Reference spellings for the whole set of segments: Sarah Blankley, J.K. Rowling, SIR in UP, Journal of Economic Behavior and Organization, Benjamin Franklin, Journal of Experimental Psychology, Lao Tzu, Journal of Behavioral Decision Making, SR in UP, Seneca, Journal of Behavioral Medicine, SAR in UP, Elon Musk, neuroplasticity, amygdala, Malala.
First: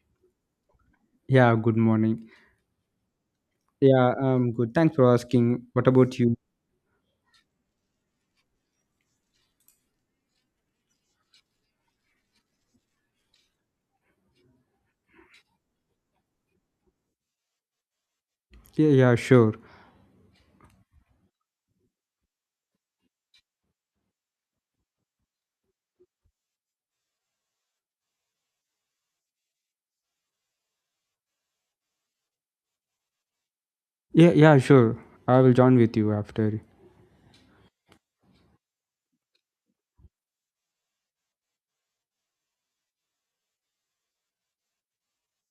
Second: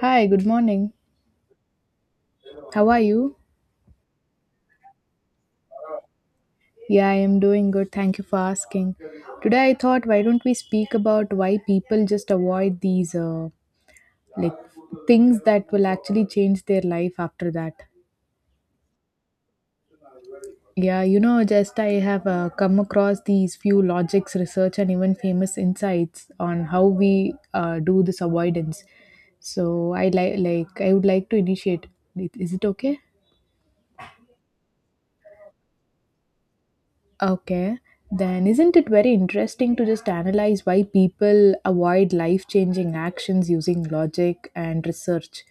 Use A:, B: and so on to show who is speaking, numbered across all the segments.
A: Hi, good morning.
B: Yeah, good morning.
A: How are you?
B: Yeah, Good. Thanks for asking. What about you?
A: Yeah, I am doing good. Thank you for asking. Today I thought why don't we speak about why people just avoid these like things that will actually change their life after that.
B: Yeah, yeah, sure.
A: Just I have come across these few logics research and even famous insights on how we do this avoidance. So I like I would like to initiate. Is it okay?
B: Yeah, yeah, sure. I will join with you after.
A: Okay, then isn't it very interesting to just analyze why people avoid life changing actions using logic and research?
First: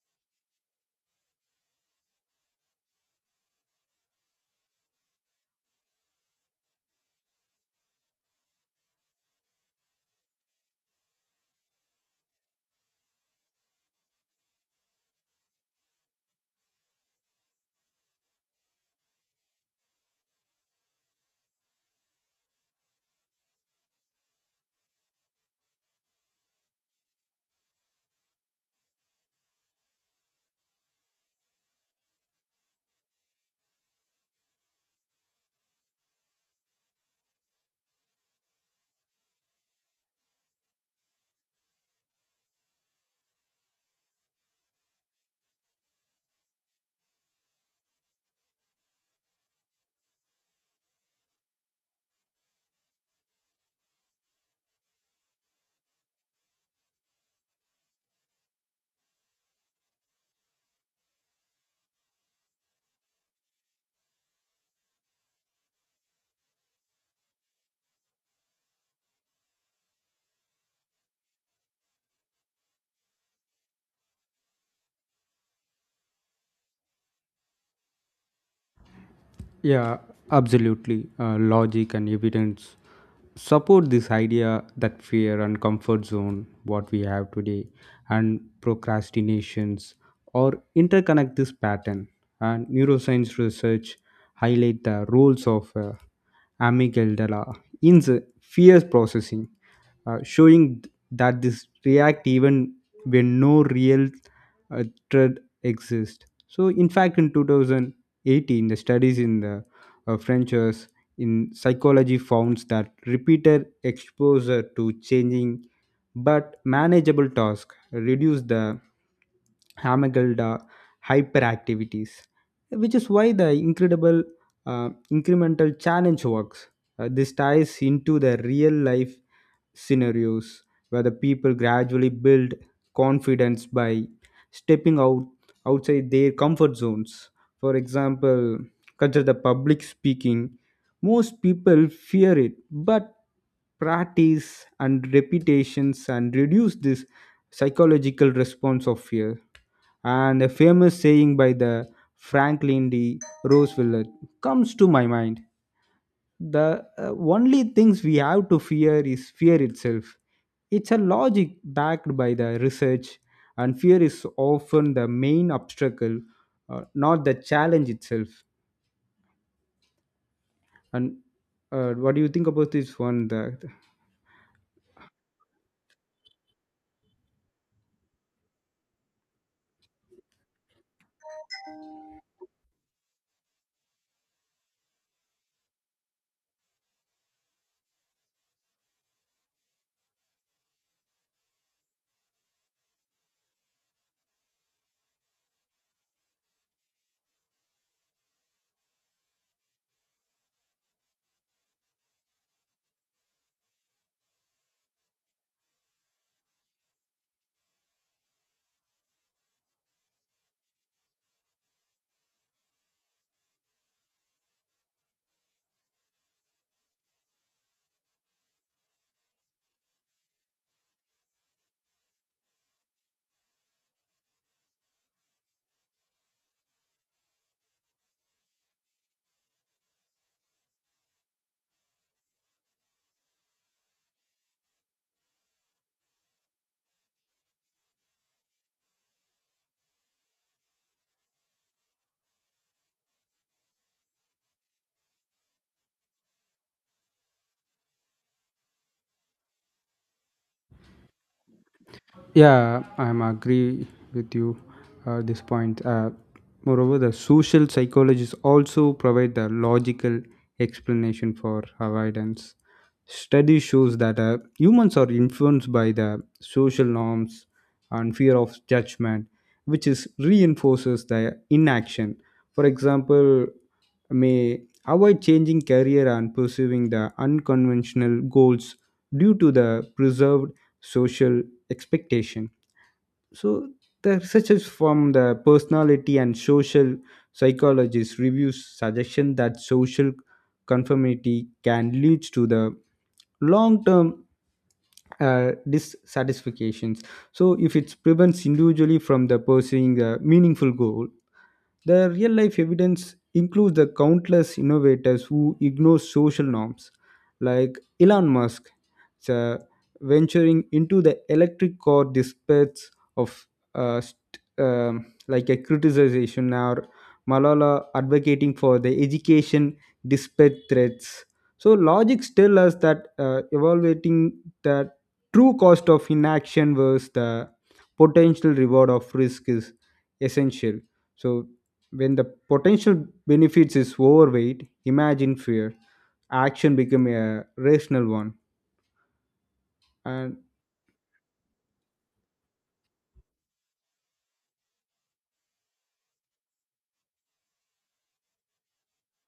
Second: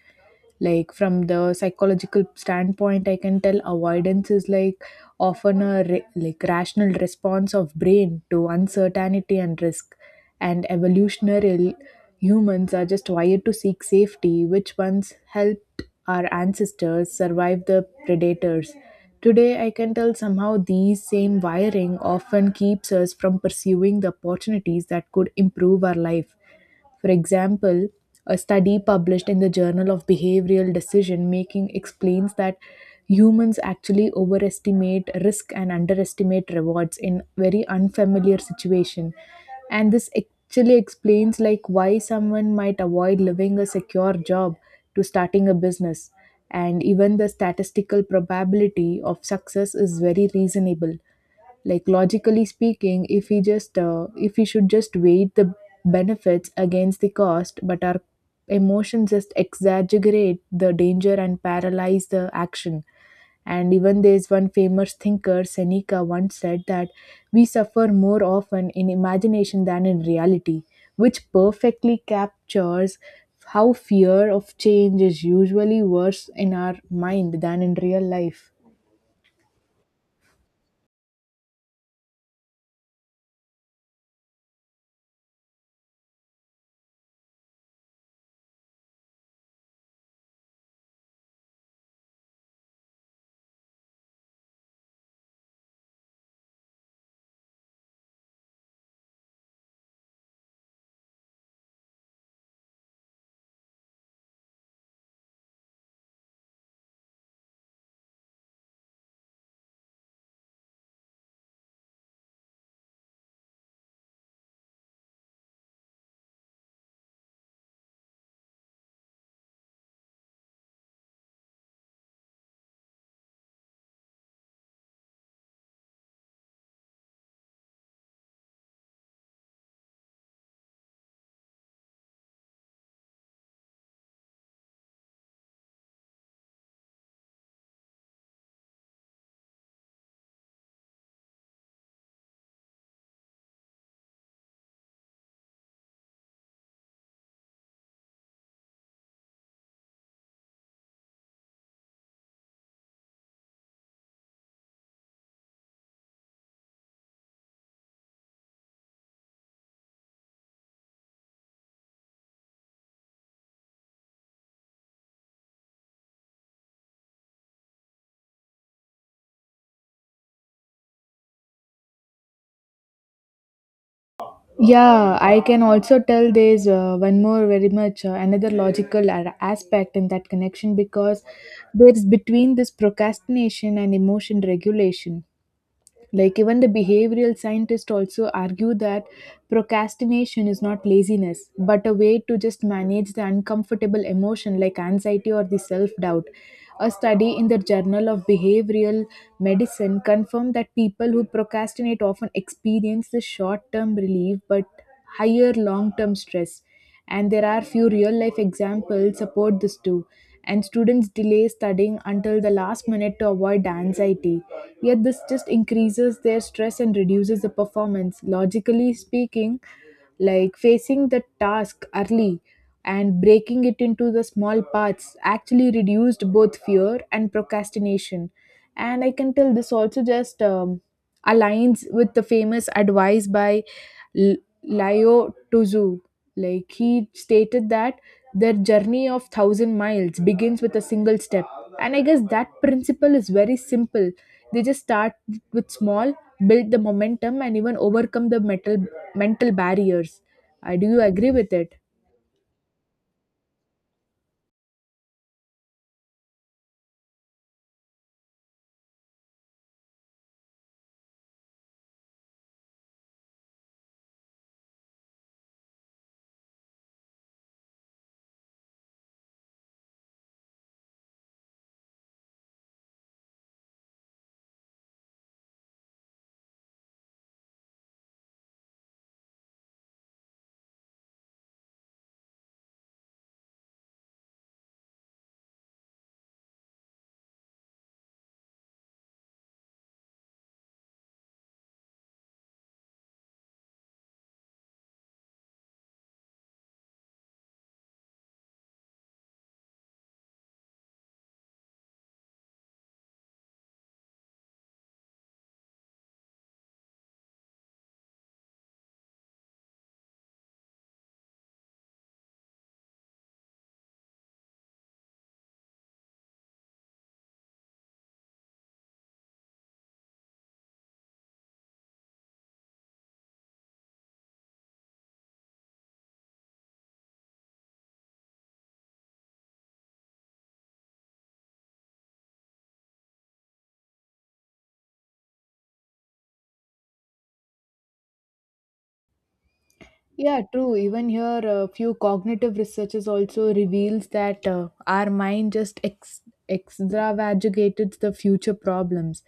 A: Like, from the psychological standpoint, I can tell avoidance is like often like rational response of brain to uncertainty and risk, and evolutionary humans are just wired to seek safety, which once helped our ancestors survive the predators. Today, I can tell somehow these same wiring often keeps us from pursuing the opportunities that could improve our life. For example, a study published in the Journal of Behavioral Decision Making explains that humans actually overestimate risk and underestimate rewards in very unfamiliar situation, and this actually explains like why someone might avoid leaving a secure job to starting a business and even the statistical probability of success is very reasonable. Like logically speaking, if we just if we should just weigh the benefits against the cost, but our emotions just exaggerate the danger and paralyze the action. And even there's one famous thinker, Seneca, once said that we suffer more often in imagination than in reality, which perfectly captures how fear of change is usually worse in our mind than in real life.
B: Yeah, absolutely. Logic and evidence support this idea that fear and comfort zone, what we have today, and procrastinations, or interconnect this pattern. And neuroscience research highlight the roles of amygdala in the fear processing, showing that this react even when no real uh, threat exists. So, in fact, in 2018, the studies in the Frenchers in psychology found that repeated exposure to changing but manageable tasks reduce the Hamagelda hyperactivities, which is why the incredible incremental challenge works. This ties into the real life scenarios where the people gradually build confidence by stepping out outside their comfort zones. For example, consider the public speaking. Most people fear it, but practice and repetitions and reduce this psychological response of fear. And a famous saying by the Franklin D. Roosevelt comes to my mind, the only things we have to fear is fear itself. It's a logic backed by the research, and fear is often the main obstacle, not the challenge itself. And what do you think about this one, the
A: Yeah, I can also tell there's one more very much another logical aspect in that connection because there's between this procrastination and emotion regulation. Like even the behavioral scientists also argue that procrastination is not laziness, but a way to just manage the uncomfortable emotion like anxiety or the self-doubt. A study in the Journal of Behavioral Medicine confirmed that people who procrastinate often experience the short-term relief but higher long-term stress, and there are few real life examples support this too, and students delay studying until the last minute to avoid anxiety, yet this just increases their stress and reduces the performance. Logically speaking, like facing the task early and breaking it into the small parts actually reduced both fear and procrastination. And I can tell this also just aligns with the famous advice by L- Lao Tzu. Like he stated that their journey of thousand miles begins with a single step. And I guess that principle is very simple. They just start with small, build the momentum, and even overcome the mental barriers. I Do you agree with it?
B: Yeah, I'm agree with you this point. Moreover, the social psychologists also provide the logical explanation for avoidance. Study shows that humans are influenced by the social norms and fear of judgment, which is reinforces the inaction. For example, may avoid changing career and pursuing the unconventional goals due to the preserved social expectation. So the researchers from the personality and social psychologists reviews suggestion that social conformity can lead to the long-term dissatisfactions. So if it prevents individually from the pursuing a meaningful goal, the real life evidence includes the countless innovators who ignore social norms, like Elon Musk uh, venturing into the electric car despite of like a criticization, or Malala advocating for the education despite threats. So logic tells us that evaluating the true cost of inaction versus the potential reward of risk is essential. So when the potential benefits is overweight, imagine fear, action become a rational one. And
A: Yeah, true. Even here, a few cognitive researchers also reveals that our mind just extravagates the future problems.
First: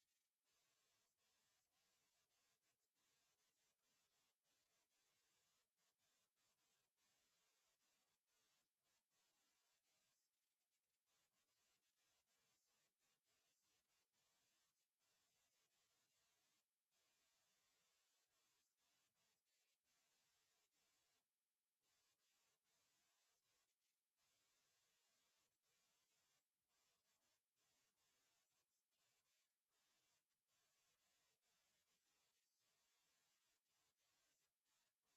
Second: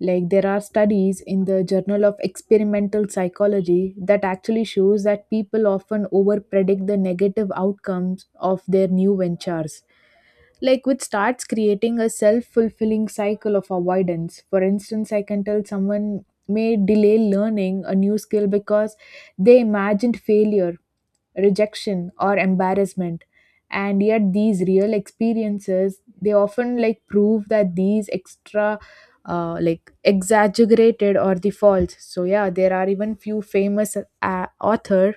A: Like there are studies in the Journal of Experimental Psychology that actually shows that people often over predict the negative outcomes of their new ventures, like which starts creating a self-fulfilling cycle of avoidance. For instance, I can tell someone may delay learning a new skill because they imagined failure, rejection or embarrassment, and yet these real experiences, they often like prove that these extra like exaggerated or the false. So yeah, there are even few famous author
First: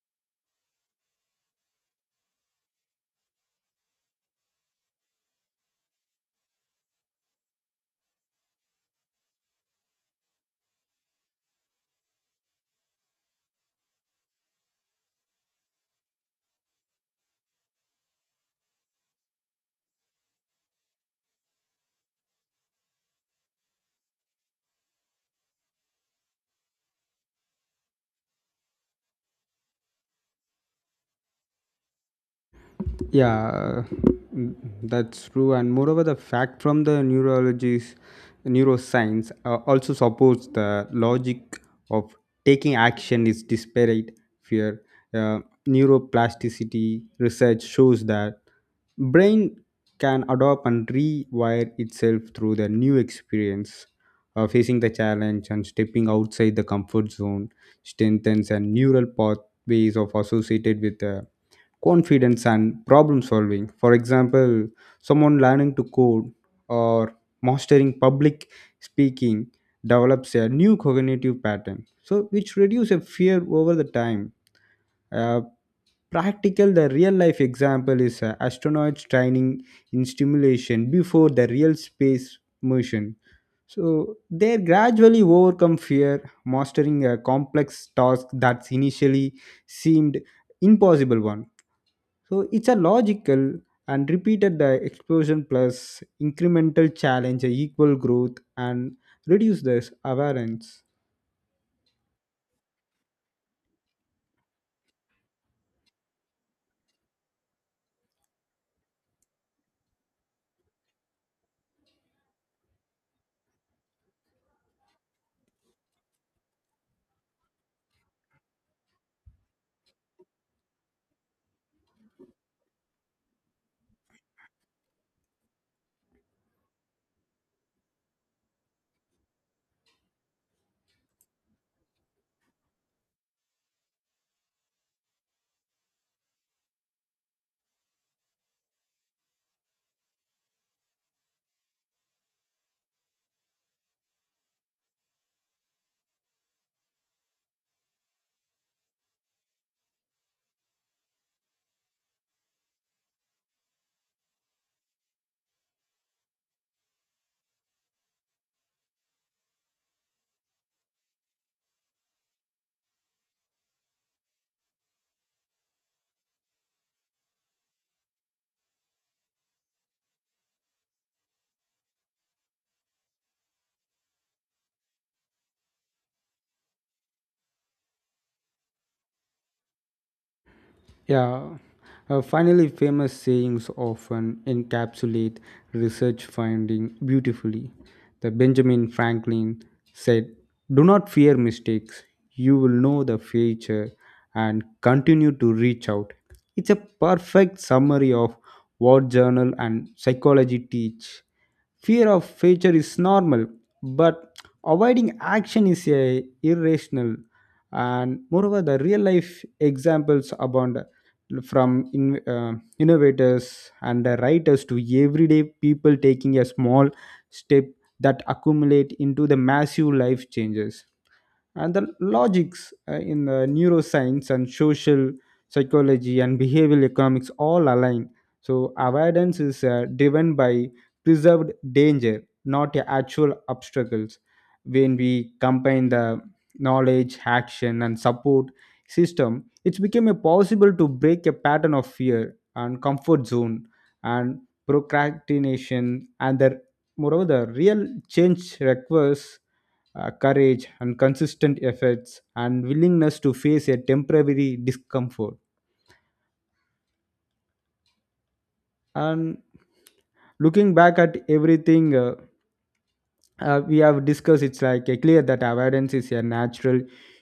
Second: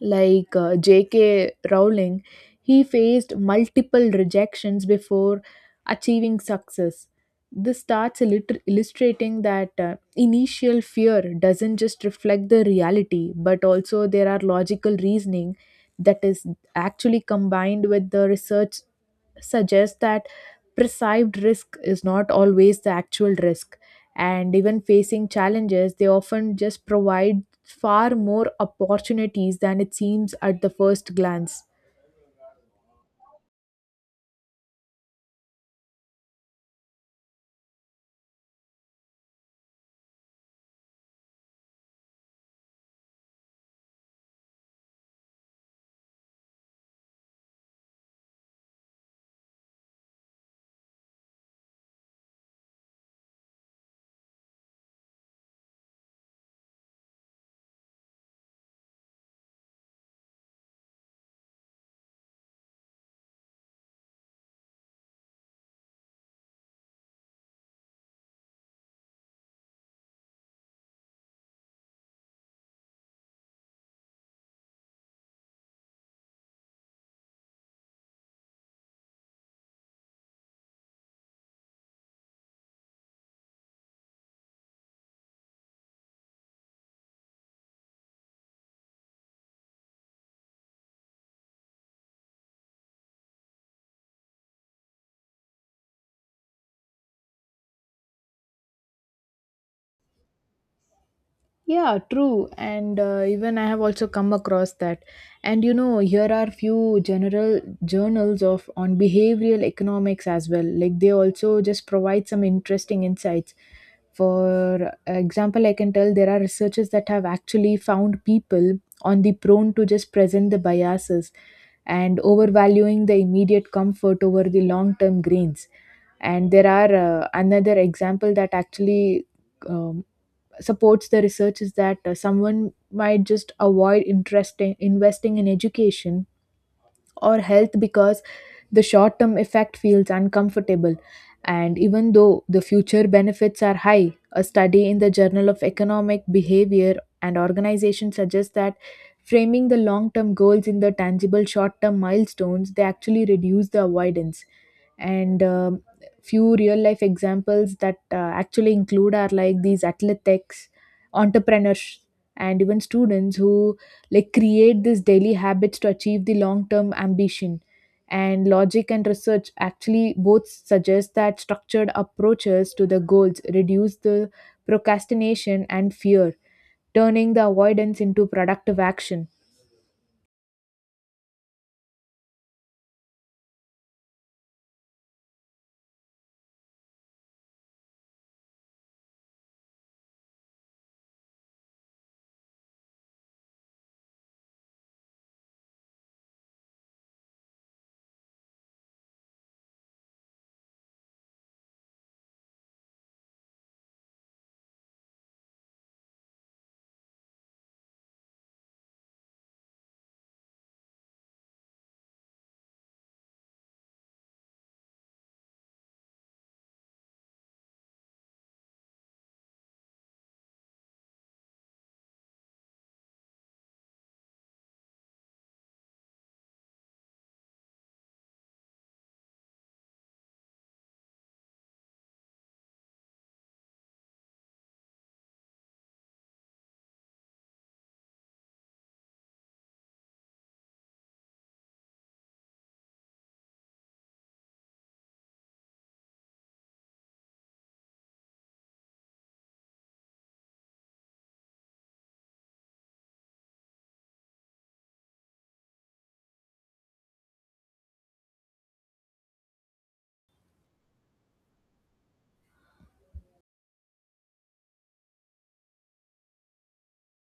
A: like J.K. Rowling, he faced multiple rejections before achieving success. This starts illustrating that initial fear doesn't just reflect the reality, but also there are logical reasoning that is actually combined with the research, suggests that perceived risk is not always the actual risk, and even facing challenges they often just provide far more opportunities than it seems at the first glance.
B: yeah, mm, that's true. And moreover, the fact from the neurology's neuroscience also supports the logic of taking action is disparate fear. Uh, Neuroplasticity research shows that brain can adopt and rewire itself through the new experience. Facing the challenge and stepping outside the comfort zone strengthens and neural pathways of associated with the confidence and problem solving. For example, someone learning to code or mastering public speaking develops a new cognitive pattern, so which reduce a fear over the time. Uh, Practical, the real life example is astronauts training in stimulation before the real space mission. So they gradually overcome fear, mastering a complex task that initially seemed impossible one. So it's a logical and repeated the explosion plus incremental challenge equal growth and reduce this awareness.
A: Yeah, true. And even I have also come across that. And you know, here are few general journals of on behavioral economics as well. Like they also just provide some interesting insights. For example, I can tell there are researchers that have actually found people on the prone to just present the biases and overvaluing the immediate comfort over the long term gains. And there are another example that actually um, supports the research is that someone might just avoid interest in investing in education or health because the short term effect feels uncomfortable, and even though the future benefits are high, a study in the journal of economic behavior and organization suggests that framing the long term goals in the tangible short term milestones, they actually reduce the avoidance. And few real life examples that actually include are like these athletics, entrepreneurs, and even students who like create these daily habits to achieve the long term ambition. And logic and research actually both suggest that structured approaches to the goals reduce the procrastination and fear, turning the avoidance into productive action.
B: Yeah, finally, famous sayings often encapsulate research finding beautifully. The Benjamin Franklin said, "Do not fear mistakes. You will know the future and continue to reach out." It's a perfect summary of what journal and psychology teach. Fear of failure is normal, but avoiding action is a irrational. And moreover, the real life examples abound from innovators and the writers to everyday people taking a small step that accumulate into the massive life changes. And the logics in the neuroscience and social psychology and behavioral economics all align, so avoidance is driven by preserved danger, not the actual obstacles. When we combine the knowledge action and support system, it's became a possible to break a pattern of fear and comfort zone and procrastination. And the moreover, the real change requires courage and consistent efforts and willingness to face a temporary discomfort. And looking back at everything, we have discussed, it's like clear that avoidance is a natural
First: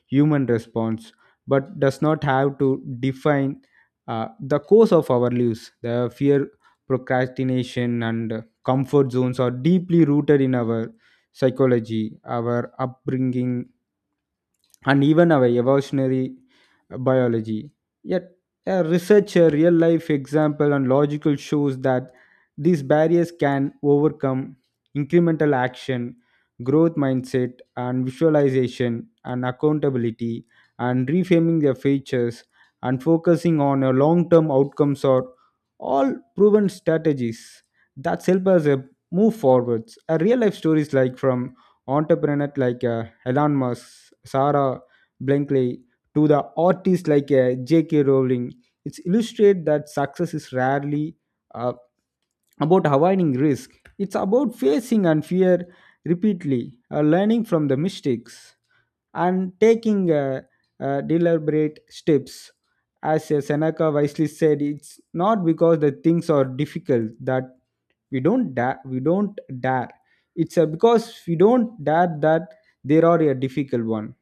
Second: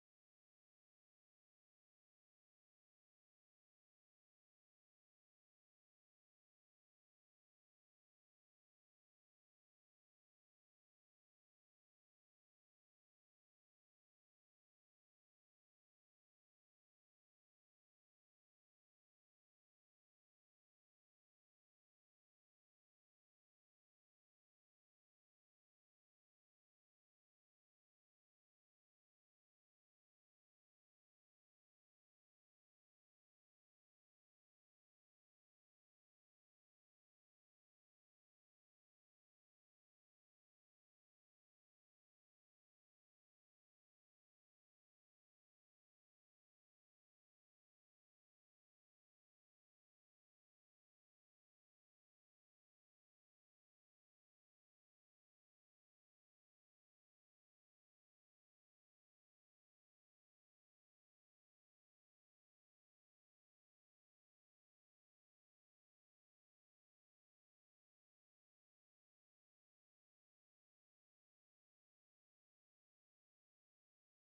B: human response but does not have to define the course of our lives. The fear, procrastination, and comfort zones are deeply rooted in our psychology, our upbringing, and even our evolutionary biology. Yet, a research, a real life example, and logical shows that these barriers can overcome incremental action, growth mindset, and visualization, and accountability, and reframing their features, and focusing on a long term outcomes are all proven strategies that help us move forwards. A real life stories like from entrepreneurs like Elon Musk, Sarah Blankley, to the artists like J.K. Rowling. It's illustrate that success is rarely uh, about avoiding risk. It's about facing and fear repeatedly, learning from the mistakes and taking deliberate steps. As Seneca wisely said, it's not because the things are difficult that we don't dare. We don't dare. It's because we don't dare that there are a difficult one.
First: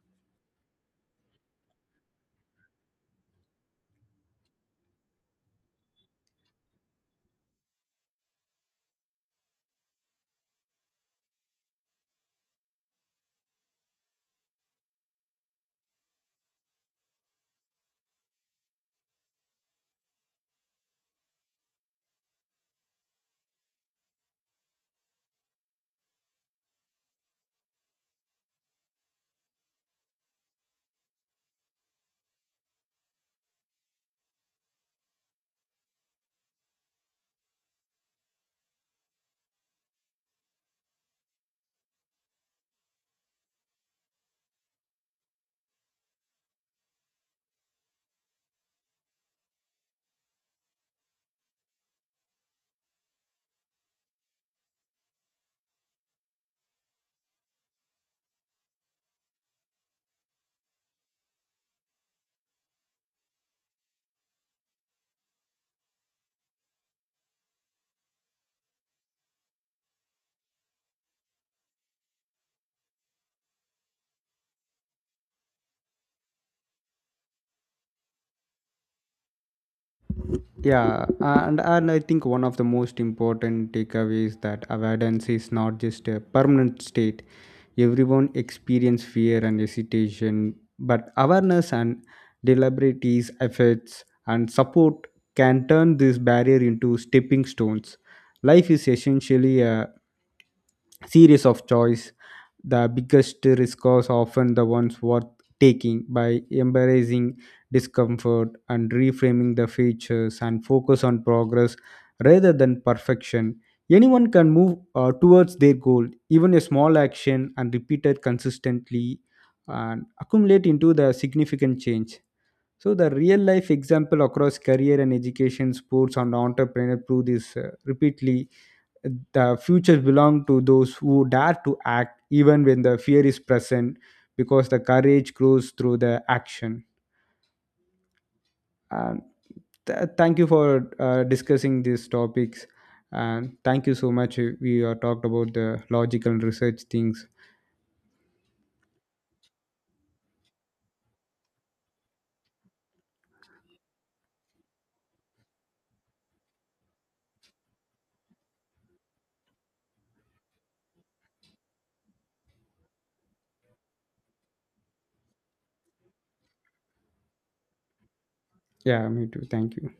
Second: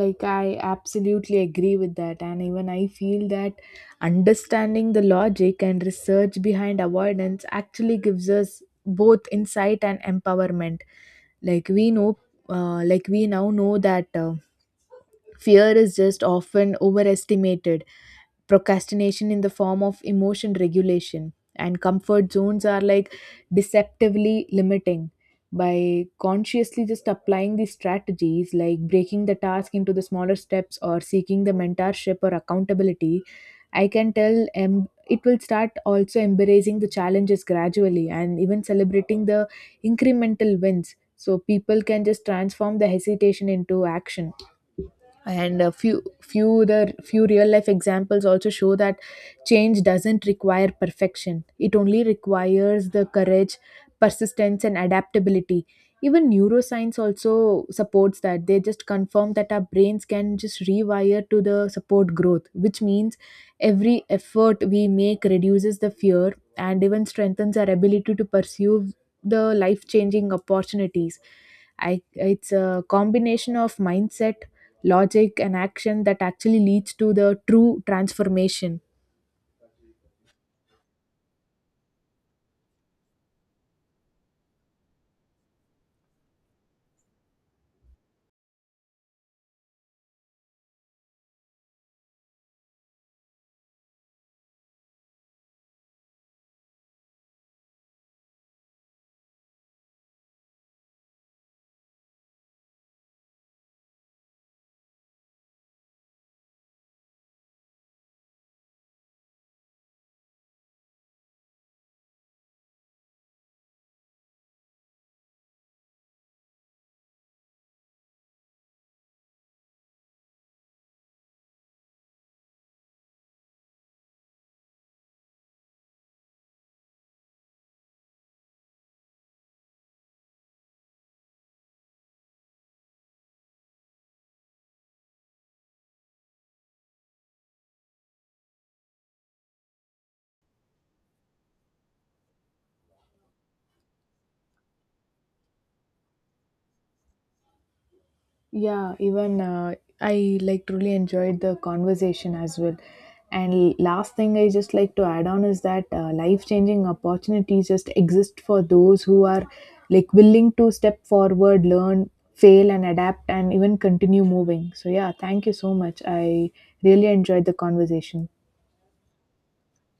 A: Like I absolutely agree with that, and even I feel that understanding the logic and research behind avoidance actually gives us both insight and empowerment. Like we know we now know that fear is just often overestimated, procrastination in the form of emotion regulation and comfort zones are like deceptively limiting. By consciously just applying these strategies like breaking the task into the smaller steps or seeking the mentorship or accountability, I can tell it will start also embracing the challenges gradually, and even celebrating the incremental wins, so people can just transform the hesitation into action. And a few few the few real life examples also show that change doesn't require perfection, it only requires the courage, persistence and adaptability. Even neuroscience also supports that, they just confirm that our brains can just rewire to the support growth, which means every effort we make reduces the fear and even strengthens our ability to pursue the life changing opportunities. It's a combination of mindset, logic and action that actually leads to the true transformation.
B: And I think one of the most important takeaways that avoidance is not just a permanent state. Everyone experience fear and hesitation, but awareness and deliberate efforts and support can turn this barrier into stepping stones. Life is essentially a series of choice. The biggest risk is often the ones worth taking by embracing discomfort and reframing the features and focus on progress rather than perfection. Anyone can move towards their goal, even a small action and repeated consistently and accumulate into the significant change. So the real life example across career and education, sports and entrepreneur prove this repeatedly. The futures belong to those who dare to act even when the fear is present because the courage grows through the action. Um, Thank you for discussing these topics, and thank you so much. We talked about the logical research things.
A: Yeah, even I like truly enjoyed the conversation as well. And last thing I just like to add on is that life changing opportunities just exist for those who are like willing to step forward, learn, fail, and adapt, and even continue moving. So, yeah, thank you so much. I really enjoyed the conversation.
B: Yeah, me too. Thank you.